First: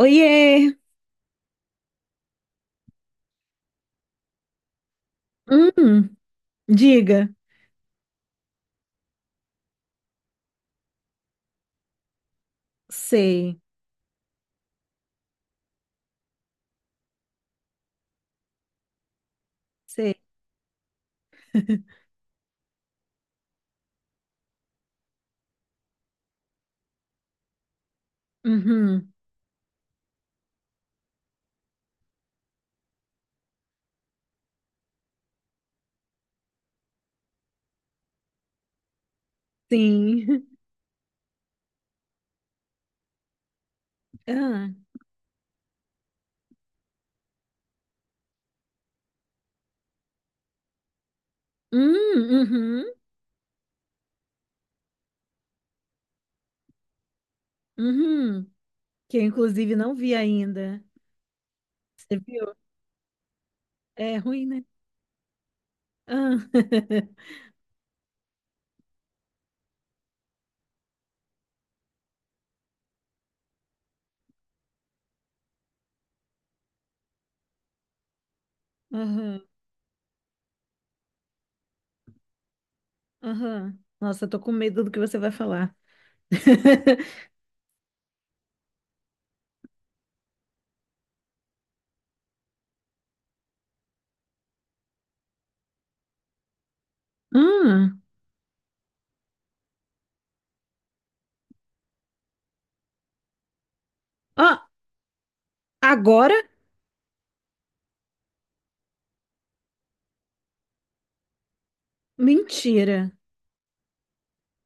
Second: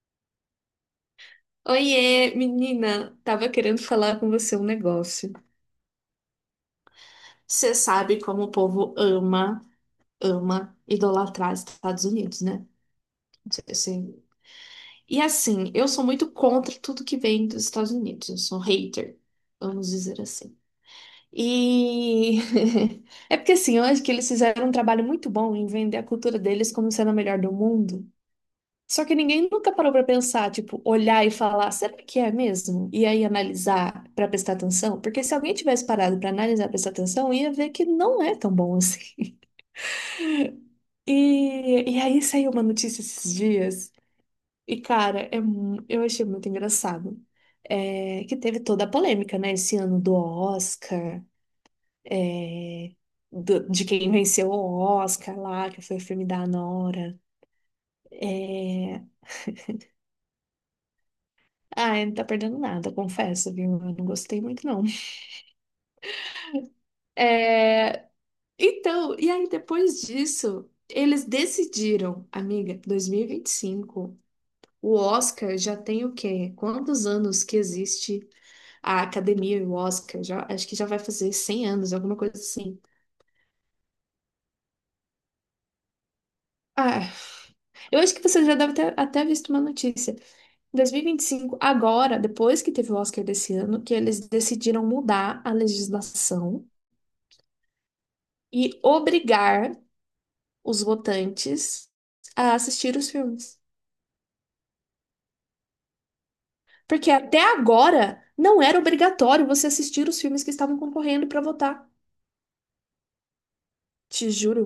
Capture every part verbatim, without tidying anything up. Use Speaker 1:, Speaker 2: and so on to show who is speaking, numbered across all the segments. Speaker 1: Oiê!
Speaker 2: Oiê, menina, tava querendo falar com você um negócio.
Speaker 1: Hum. Diga.
Speaker 2: Você sabe como o povo ama, ama idolatrar os Estados Unidos, né? Não
Speaker 1: Sei,
Speaker 2: sei se- E assim, eu sou muito contra tudo que vem dos Estados Unidos. Eu sou hater, vamos dizer
Speaker 1: sei.
Speaker 2: assim. E é porque assim, eu acho que eles fizeram um trabalho muito bom em vender a cultura deles como sendo a melhor do mundo. Só
Speaker 1: Uhum,
Speaker 2: que ninguém nunca parou pra pensar, tipo, olhar e falar, será que é mesmo? E aí analisar pra prestar atenção, porque se alguém tivesse parado pra analisar, prestar atenção, ia ver que não é tão bom assim.
Speaker 1: sim.
Speaker 2: E, e aí saiu uma notícia esses dias,
Speaker 1: Ah,
Speaker 2: e cara, é mu- eu achei muito engraçado. É, que teve toda a polêmica, né, esse ano do Oscar,
Speaker 1: hum, uhum,
Speaker 2: é, do- de quem venceu o Oscar lá, que foi o filme da Nora.
Speaker 1: uhum.
Speaker 2: É,
Speaker 1: Que eu, inclusive, não vi ainda.
Speaker 2: ah, não
Speaker 1: Você
Speaker 2: tá
Speaker 1: viu?
Speaker 2: perdendo nada, confesso, viu? Eu não
Speaker 1: É
Speaker 2: gostei
Speaker 1: ruim, né?
Speaker 2: muito, não.
Speaker 1: Ah.
Speaker 2: É, então, e aí depois disso, eles decidiram, amiga, dois mil e vinte e cinco, o Oscar já tem o quê? Quantos anos que existe a
Speaker 1: Aham,
Speaker 2: academia e o Oscar? Já, acho que já vai fazer cem anos, alguma coisa assim.
Speaker 1: aham. Nossa, eu tô com medo do que você vai falar.
Speaker 2: Ah, eu acho que você já deve ter até visto uma notícia. dois mil e vinte e cinco, agora, depois que teve o Oscar desse ano, que eles decidiram mudar a legislação
Speaker 1: Hum.
Speaker 2: e obrigar os votantes a assistir os filmes.
Speaker 1: Ó, agora?
Speaker 2: Porque até agora não era obrigatório você assistir os filmes que estavam concorrendo para votar.
Speaker 1: Mentira.
Speaker 2: Te juro.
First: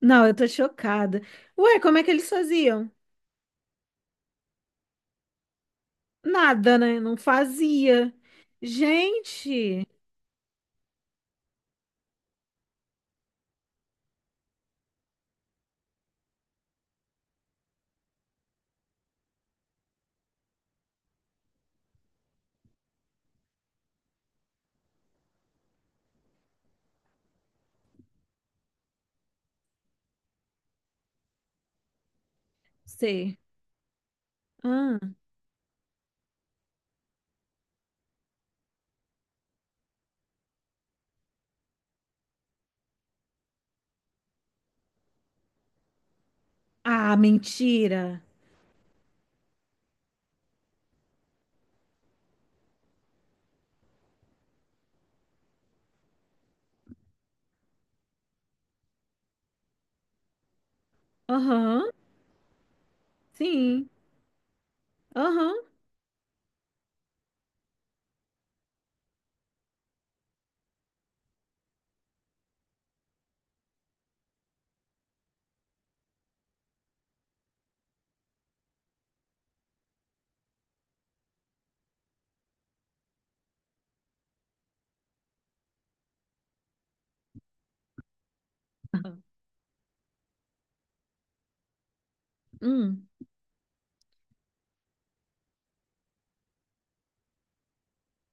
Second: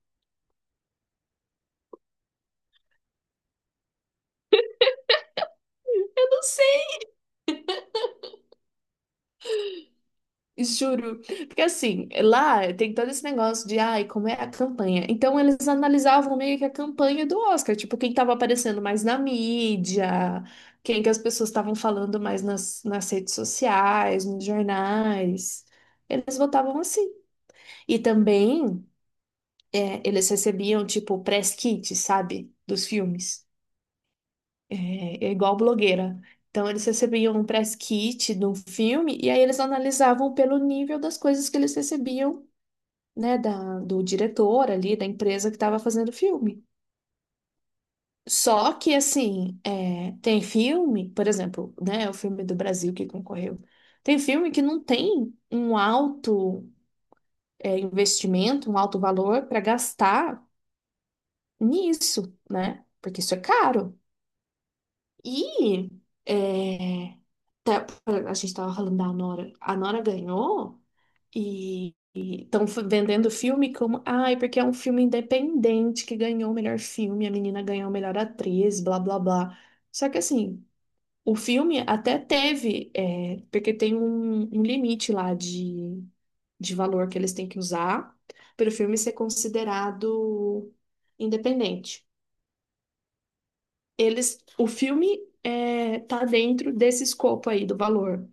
Speaker 1: Não, eu tô chocada. Ué, como é que eles faziam? Nada, né? Não fazia. Gente.
Speaker 2: Juro. Porque assim, lá tem todo esse negócio de, ai, como é a campanha. Então eles analisavam meio que a campanha do Oscar, tipo, quem tava aparecendo mais na mídia, quem que as pessoas estavam falando mais nas, nas redes sociais, nos jornais. Eles votavam assim. E também é, eles recebiam, tipo, press kit, sabe? Dos
Speaker 1: Sei.
Speaker 2: filmes.
Speaker 1: Ah,
Speaker 2: é é igual blogueira. Então, eles recebiam um press kit de um filme e aí eles analisavam pelo nível das coisas que eles recebiam, né, da, do diretor ali, da empresa que estava fazendo o filme.
Speaker 1: ah, mentira.
Speaker 2: Só que, assim, é, tem filme, por exemplo, né, o filme do Brasil que concorreu, tem filme que não tem um alto, é, investimento, um alto valor para gastar
Speaker 1: Aham,
Speaker 2: nisso, né? Porque isso é
Speaker 1: sim.
Speaker 2: caro.
Speaker 1: Aham.
Speaker 2: E é, tá- a gente estava falando da Nora. A Nora ganhou e estão vendendo o filme como, ai, porque é um filme independente que ganhou o melhor filme, a menina ganhou a melhor atriz, blá blá blá. Só que assim, o filme até teve, é, porque tem um, um limite lá de, de valor que eles têm que usar para o filme ser considerado independente
Speaker 1: Hum.
Speaker 2: eles, o filme é, tá dentro desse escopo aí do valor.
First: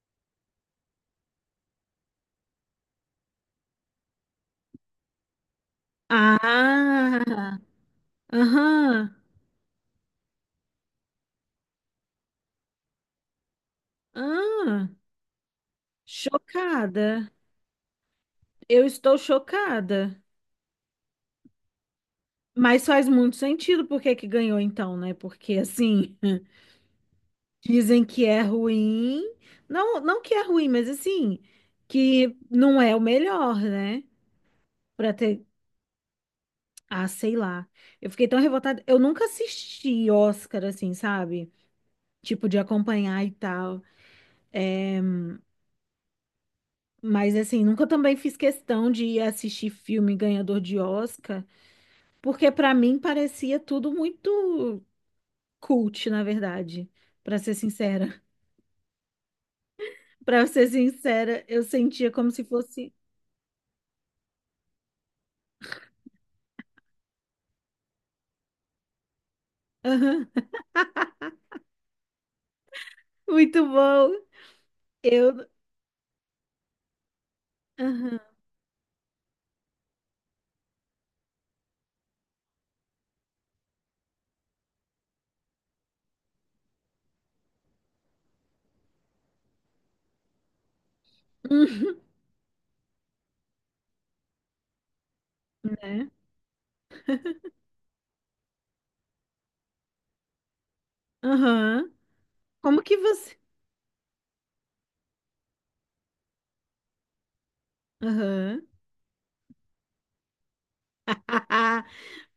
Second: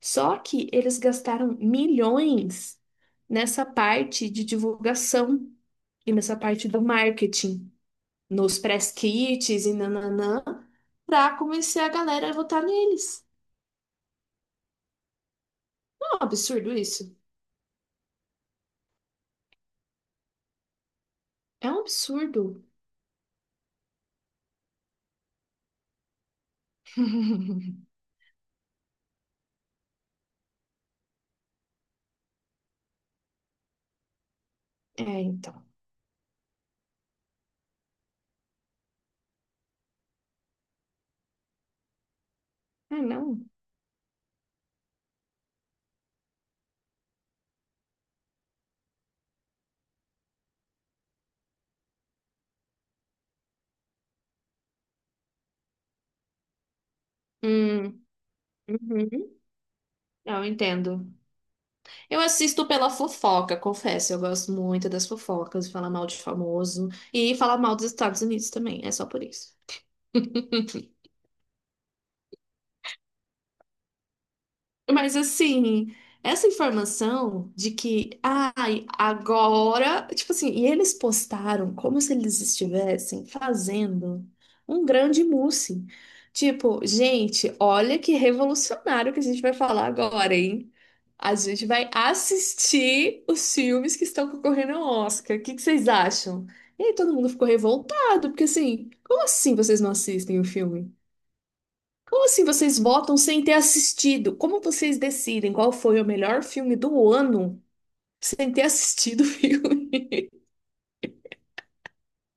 Speaker 2: Só que eles gastaram milhões nessa parte de divulgação e nessa parte do
Speaker 1: Ah,
Speaker 2: marketing, nos press
Speaker 1: aham.
Speaker 2: kits e nananã, pra convencer a galera a votar neles.
Speaker 1: Ah,
Speaker 2: É um absurdo isso.
Speaker 1: chocada. Eu estou chocada.
Speaker 2: É um absurdo.
Speaker 1: Mas faz muito sentido por que que ganhou então, né? Porque assim, dizem que é ruim. Não, não que é ruim, mas assim, que não é o melhor, né?
Speaker 2: É,
Speaker 1: Pra ter,
Speaker 2: então.
Speaker 1: ah, sei lá. Eu fiquei tão revoltada. Eu nunca assisti Oscar assim, sabe? Tipo, de
Speaker 2: Ah,
Speaker 1: acompanhar e
Speaker 2: não.
Speaker 1: tal. É, mas assim, nunca também fiz questão de ir assistir filme ganhador de Oscar, porque pra mim parecia tudo muito cult, na verdade. Pra ser
Speaker 2: Hum,
Speaker 1: sincera.
Speaker 2: uhum. Eu
Speaker 1: Pra ser
Speaker 2: entendo.
Speaker 1: sincera, eu sentia
Speaker 2: Eu
Speaker 1: como se
Speaker 2: assisto pela
Speaker 1: fosse,
Speaker 2: fofoca, confesso. Eu gosto muito das fofocas, de falar mal de famoso e falar mal dos Estados Unidos também. É só por isso.
Speaker 1: aham, muito bom.
Speaker 2: Mas
Speaker 1: Eu,
Speaker 2: assim, essa informação de que,
Speaker 1: aham,
Speaker 2: ai, agora, tipo assim, e eles postaram como se eles estivessem fazendo um grande mousse. Tipo, gente, olha que revolucionário que a gente vai falar agora, hein? A gente vai
Speaker 1: uhum,
Speaker 2: assistir os filmes que estão concorrendo ao Oscar. O que que vocês
Speaker 1: né?
Speaker 2: acham? E aí todo mundo ficou revoltado, porque assim, como assim vocês não assistem o filme?
Speaker 1: Aham.
Speaker 2: Como assim vocês
Speaker 1: Como que
Speaker 2: votam
Speaker 1: você?
Speaker 2: sem ter assistido? Como vocês decidem qual foi o melhor filme do ano sem ter
Speaker 1: Aham.
Speaker 2: assistido o filme?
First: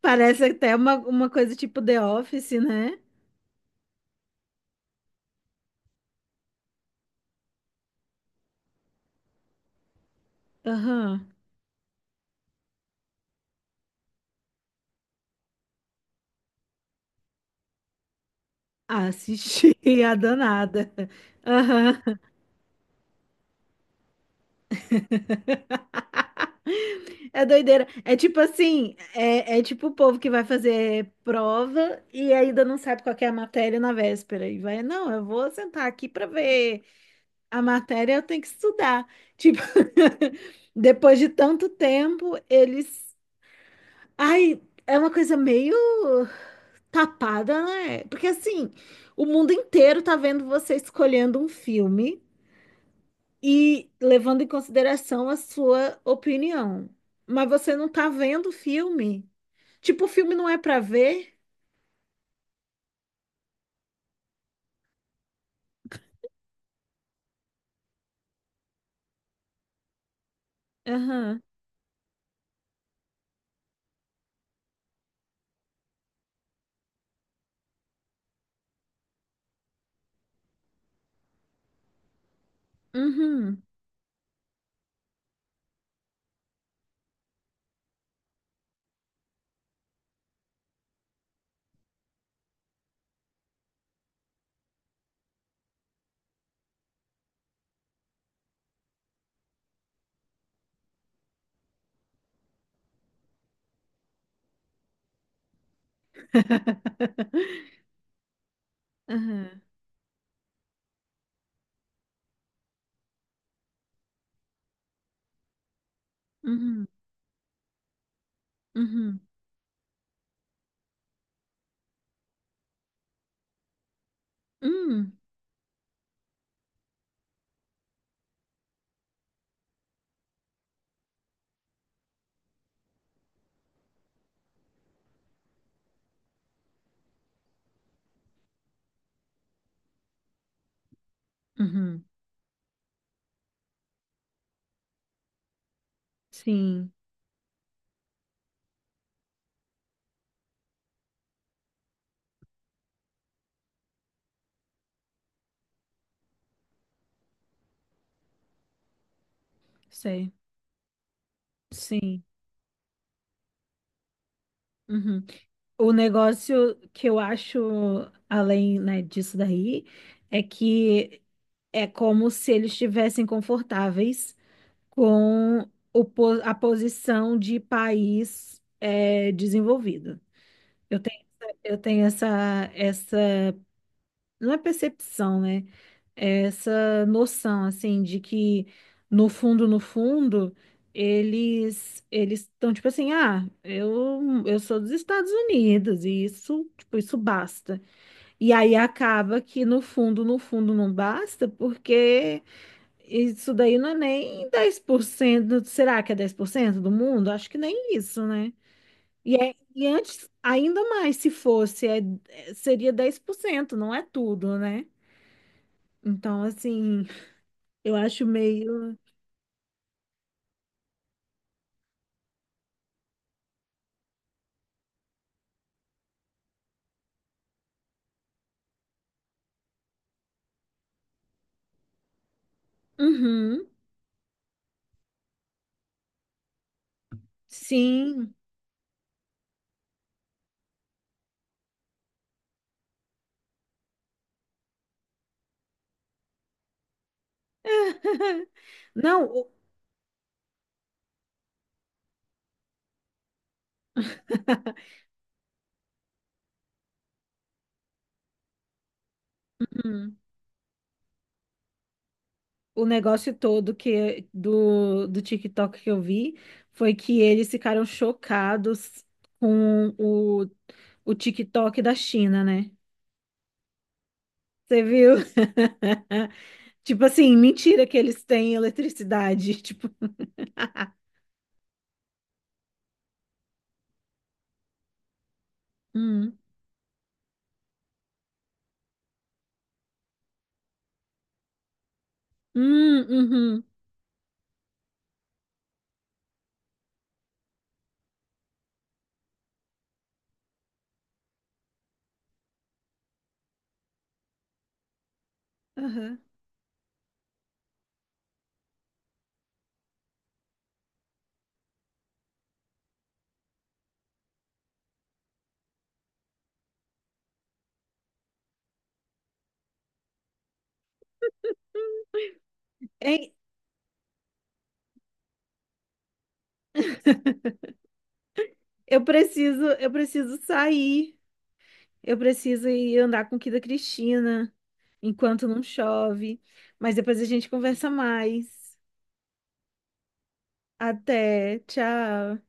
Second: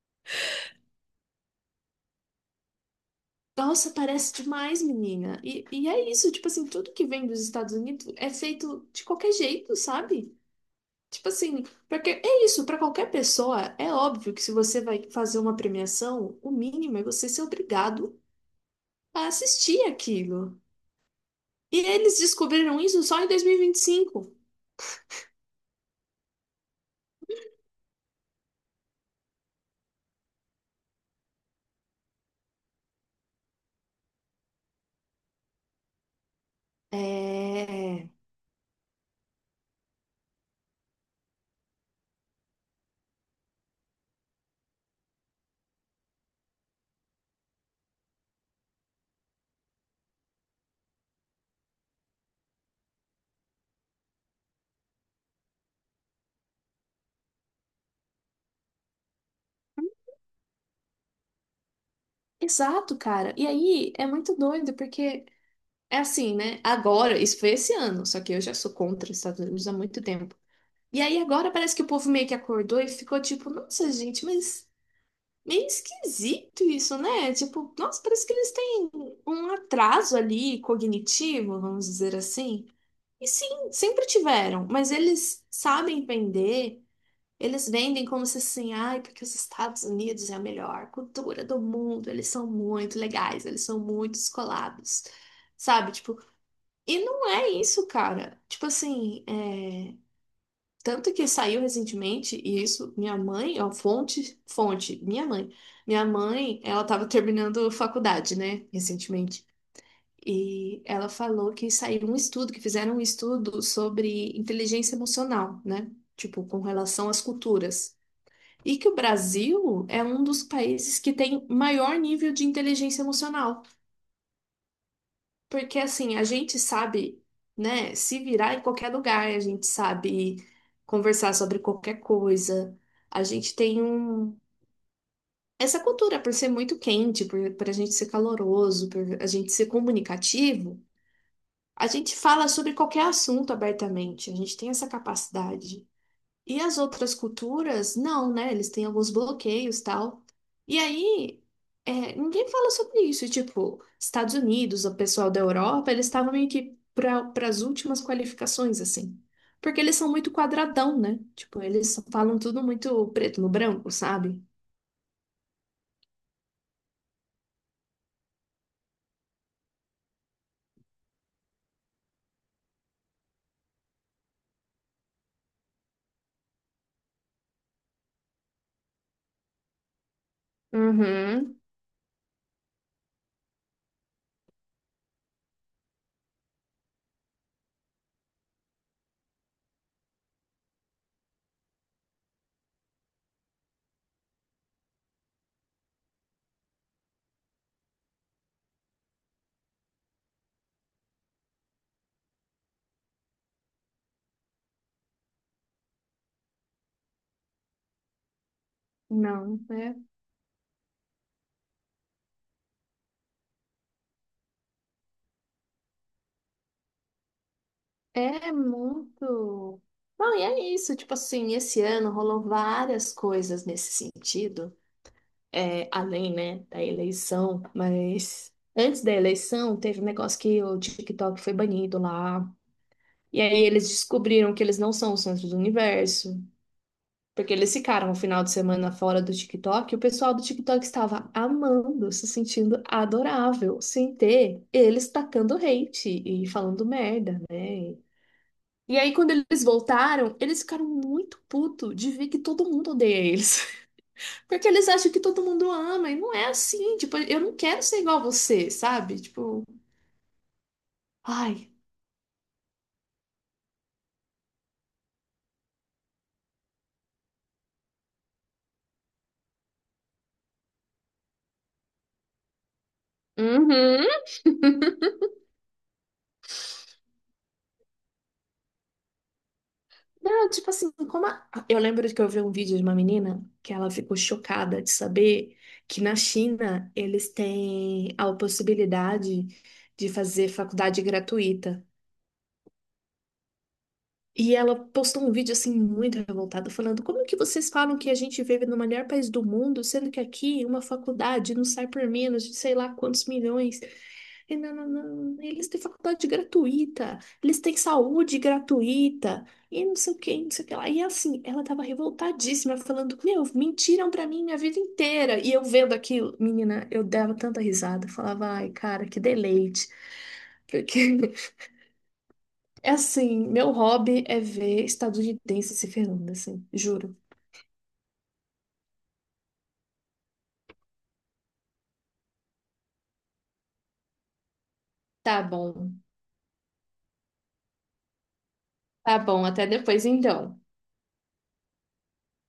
Speaker 1: Parece até uma, uma coisa tipo The Office, né?
Speaker 2: Nossa, parece demais, menina. E, e é isso, tipo assim, tudo que vem dos Estados Unidos é feito de qualquer jeito, sabe?
Speaker 1: Aham.
Speaker 2: Tipo assim, porque é isso, para qualquer pessoa, é óbvio que se você vai fazer uma premiação, o mínimo é você ser obrigado a
Speaker 1: Assisti
Speaker 2: assistir
Speaker 1: a
Speaker 2: aquilo.
Speaker 1: danada.
Speaker 2: E
Speaker 1: Aham.
Speaker 2: eles descobriram isso só em dois mil e e vinte e cinco?
Speaker 1: É doideira. É tipo assim, é, é tipo o povo que vai fazer prova e ainda não sabe qual que é a matéria na véspera. E vai, não, eu vou sentar aqui pra ver
Speaker 2: É.
Speaker 1: a
Speaker 2: é.
Speaker 1: matéria, eu tenho que estudar. Tipo, depois de tanto tempo, eles. Ai, é uma coisa meio tapada, né? Porque assim, o mundo inteiro tá vendo você escolhendo um filme e levando em consideração a sua opinião. Mas você não tá vendo o filme. Tipo, o filme não é pra ver?
Speaker 2: Exato, cara. E aí é muito doido, porque é assim, né? Agora, isso foi esse ano, só que eu já sou contra os Estados Unidos há muito tempo. E aí
Speaker 1: Aham.
Speaker 2: agora parece que o povo meio que acordou e ficou tipo, nossa, gente, mas meio esquisito isso, né? Tipo, nossa, parece que eles têm um atraso ali cognitivo, vamos dizer assim. E sim,
Speaker 1: Uhum.
Speaker 2: sempre tiveram, mas eles sabem vender. Eles vendem como se assim, ai, porque os Estados Unidos é a melhor cultura do mundo, eles são muito legais, eles são muito descolados, sabe? Tipo, e não é isso, cara. Tipo assim, é... tanto que saiu recentemente, e isso, minha mãe, ó, fonte, fonte, minha mãe. Minha mãe, ela tava terminando faculdade, né, recentemente.
Speaker 1: Aham.
Speaker 2: E ela falou que saiu um estudo, que fizeram um estudo sobre inteligência emocional, né? Tipo, com
Speaker 1: Uhum.
Speaker 2: relação às culturas. E que o
Speaker 1: Uhum.
Speaker 2: Brasil é um dos países que tem maior nível de inteligência emocional.
Speaker 1: Uhum.
Speaker 2: Porque, assim, a gente sabe, né, se virar em qualquer lugar, a gente sabe conversar sobre qualquer coisa. A gente tem um... essa cultura, por ser muito quente, por, por a gente ser caloroso, por a gente ser comunicativo, a
Speaker 1: Uhum.
Speaker 2: gente fala sobre qualquer assunto abertamente. A gente tem essa capacidade. E as
Speaker 1: Sim,
Speaker 2: outras culturas, não, né? Eles têm alguns bloqueios tal. E aí, é, ninguém fala sobre isso. E, tipo, Estados Unidos, o pessoal da Europa, eles estavam meio que para as últimas qualificações, assim. Porque eles são muito
Speaker 1: sei.
Speaker 2: quadradão, né? Tipo, eles
Speaker 1: Sim.
Speaker 2: falam tudo muito preto no branco, sabe?
Speaker 1: Uhum. O negócio que eu acho, além, né, disso daí, é que é como se eles estivessem confortáveis com o po- a posição de país eh, desenvolvido. Eu tenho, essa-
Speaker 2: Uhum.
Speaker 1: eu tenho essa, essa, não é percepção, né? É essa noção, assim, de que no fundo, no fundo, eles eles estão tipo assim, ah, eu, eu sou dos Estados Unidos e isso, tipo, isso basta. E aí acaba que no fundo, no fundo não basta, porque isso daí não é nem dez por cento, Será que é dez por cento do mundo? Acho que nem isso, né? E, é,
Speaker 2: Não,
Speaker 1: e
Speaker 2: é,
Speaker 1: antes, ainda mais se fosse, é, é- seria dez por cento, não é tudo, né? Então, assim, eu acho
Speaker 2: é
Speaker 1: meio.
Speaker 2: muito. Não, e é isso. Tipo assim, esse ano rolou várias coisas nesse sentido. É, além, né, da eleição, mas antes da eleição teve um negócio que o TikTok foi banido lá. E aí
Speaker 1: Uhum,
Speaker 2: eles descobriram que eles não são o centro do universo, porque eles ficaram o
Speaker 1: sim.
Speaker 2: final de semana fora do TikTok, e o pessoal do TikTok estava amando, se sentindo adorável, sem ter eles tacando hate e falando merda, né? E aí
Speaker 1: Não,
Speaker 2: quando
Speaker 1: o,
Speaker 2: eles voltaram, eles ficaram muito puto de ver que todo mundo odeia eles. Porque eles acham que todo mundo ama, e não é assim. Tipo, eu não quero ser igual a você, sabe? Tipo,
Speaker 1: uhum.
Speaker 2: ai.
Speaker 1: O negócio todo que do, do TikTok que eu vi foi que eles ficaram chocados com o, o TikTok da China, né?
Speaker 2: Uhum.
Speaker 1: Você viu? Tipo assim, mentira que eles têm eletricidade. Tipo,
Speaker 2: Não, tipo assim, como a- eu lembro que eu vi um vídeo de uma menina que ela ficou chocada de saber que na
Speaker 1: hum,
Speaker 2: China eles têm a possibilidade de fazer faculdade gratuita.
Speaker 1: hum, uhum,
Speaker 2: E ela postou um vídeo assim muito revoltada, falando: Como que vocês falam que a gente vive no melhor país do mundo, sendo que aqui uma faculdade não sai por menos de sei lá quantos milhões? E não, não, não, eles têm
Speaker 1: aham.
Speaker 2: faculdade gratuita, eles têm saúde gratuita, e não sei o que, não sei o que lá. E assim, ela tava revoltadíssima, falando: Meu, mentiram pra mim minha vida inteira. E eu vendo aquilo, menina, eu dava tanta risada, falava: Ai, cara, que deleite. Porque é
Speaker 1: Hein,
Speaker 2: assim, meu hobby é ver estadunidense se ferrando, assim, juro.
Speaker 1: eu preciso, eu preciso sair. Eu preciso ir andar com o Kida Cristina
Speaker 2: Tá
Speaker 1: enquanto não
Speaker 2: bom,
Speaker 1: chove. Mas depois a gente conversa mais.
Speaker 2: tá bom, até depois então.
Speaker 1: Até, tchau.